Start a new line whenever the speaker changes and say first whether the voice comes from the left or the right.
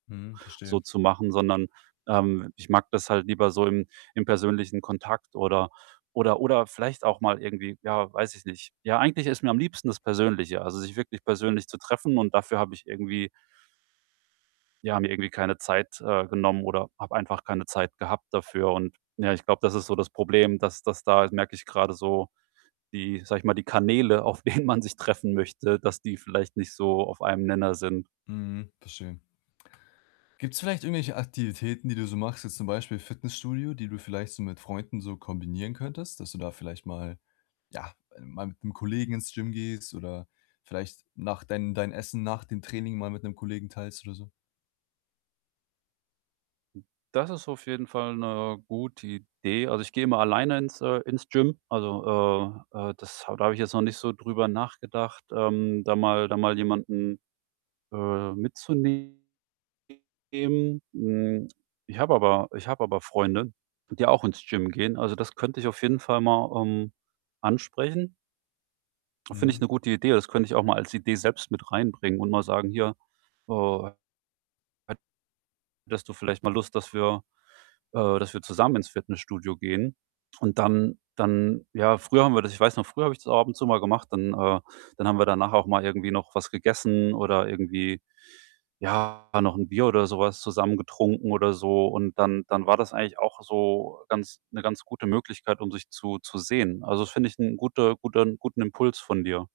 left: Mhm,
right: So
left: verstehe.
right: zu machen, sondern, ähm, ich mag das halt lieber so im im persönlichen Kontakt oder oder oder vielleicht auch mal irgendwie ja, weiß ich nicht. Ja, eigentlich ist mir am liebsten das Persönliche, also, sich wirklich persönlich zu treffen und dafür habe ich irgendwie ja, mir irgendwie keine Zeit, äh, genommen, oder habe einfach keine Zeit gehabt dafür und ja, ich glaube, das ist so das Problem, dass dass da, merke ich grade so, die, sage ich mal die Kanäle, auf denen man sich treffen möchte, dass die vielleicht nicht so auf einem Nenner sind.
left: Mhm, verstehe. Gibt's vielleicht irgendwelche Aktivitäten, die du so machst, jetzt zum Beispiel Fitnessstudio, die du vielleicht so mit Freunden so kombinieren könntest, dass du da vielleicht mal ja, mal mit 'nem Kollegen ins Gym gehst oder vielleicht nach dein dein Essen nach dem Training mal mit 'nem Kollegen teilst oder so?
right: Das ist auf jeden Fall 'ne gute Idee. Also, ich gehe immer alleine ins äh, ins Gym. Also, äh äh, das ha da habe ich jetzt noch nicht so drüber nachgedacht, ähm, da mal da mal jemanden, äh, mitzunehmen. Hm, ich habe aber ich habe aber Freunde, die auch ins Gym gehen. Also, das könnte ich auf jeden Fall mal, ähm, ansprechen. Finde ich
left: Mhm.
right: 'ne gute Idee. Das könnte ich auch mal als Idee selbst mit reinbringen und mal sagen: „Hier, äh, hättest du vielleicht mal Lust, dass wir äh, dass wir zusammen ins Fitnessstudio gehen?“, und dann dann ja, früher haben wir das ich weiß noch, früher habe ich das auch ab und zu mal gemacht. Dann äh, dann haben wir danach auch mal irgendwie noch was gegessen oder irgendwie, ja, noch 'n Bier oder so was zusammen getrunken oder so, und dann dann war das eigentlich auch so ganz 'ne ganz gute Möglichkeit, um sich zu zu sehen. Also, das finde ich 'n gute guten guten Impuls von dir.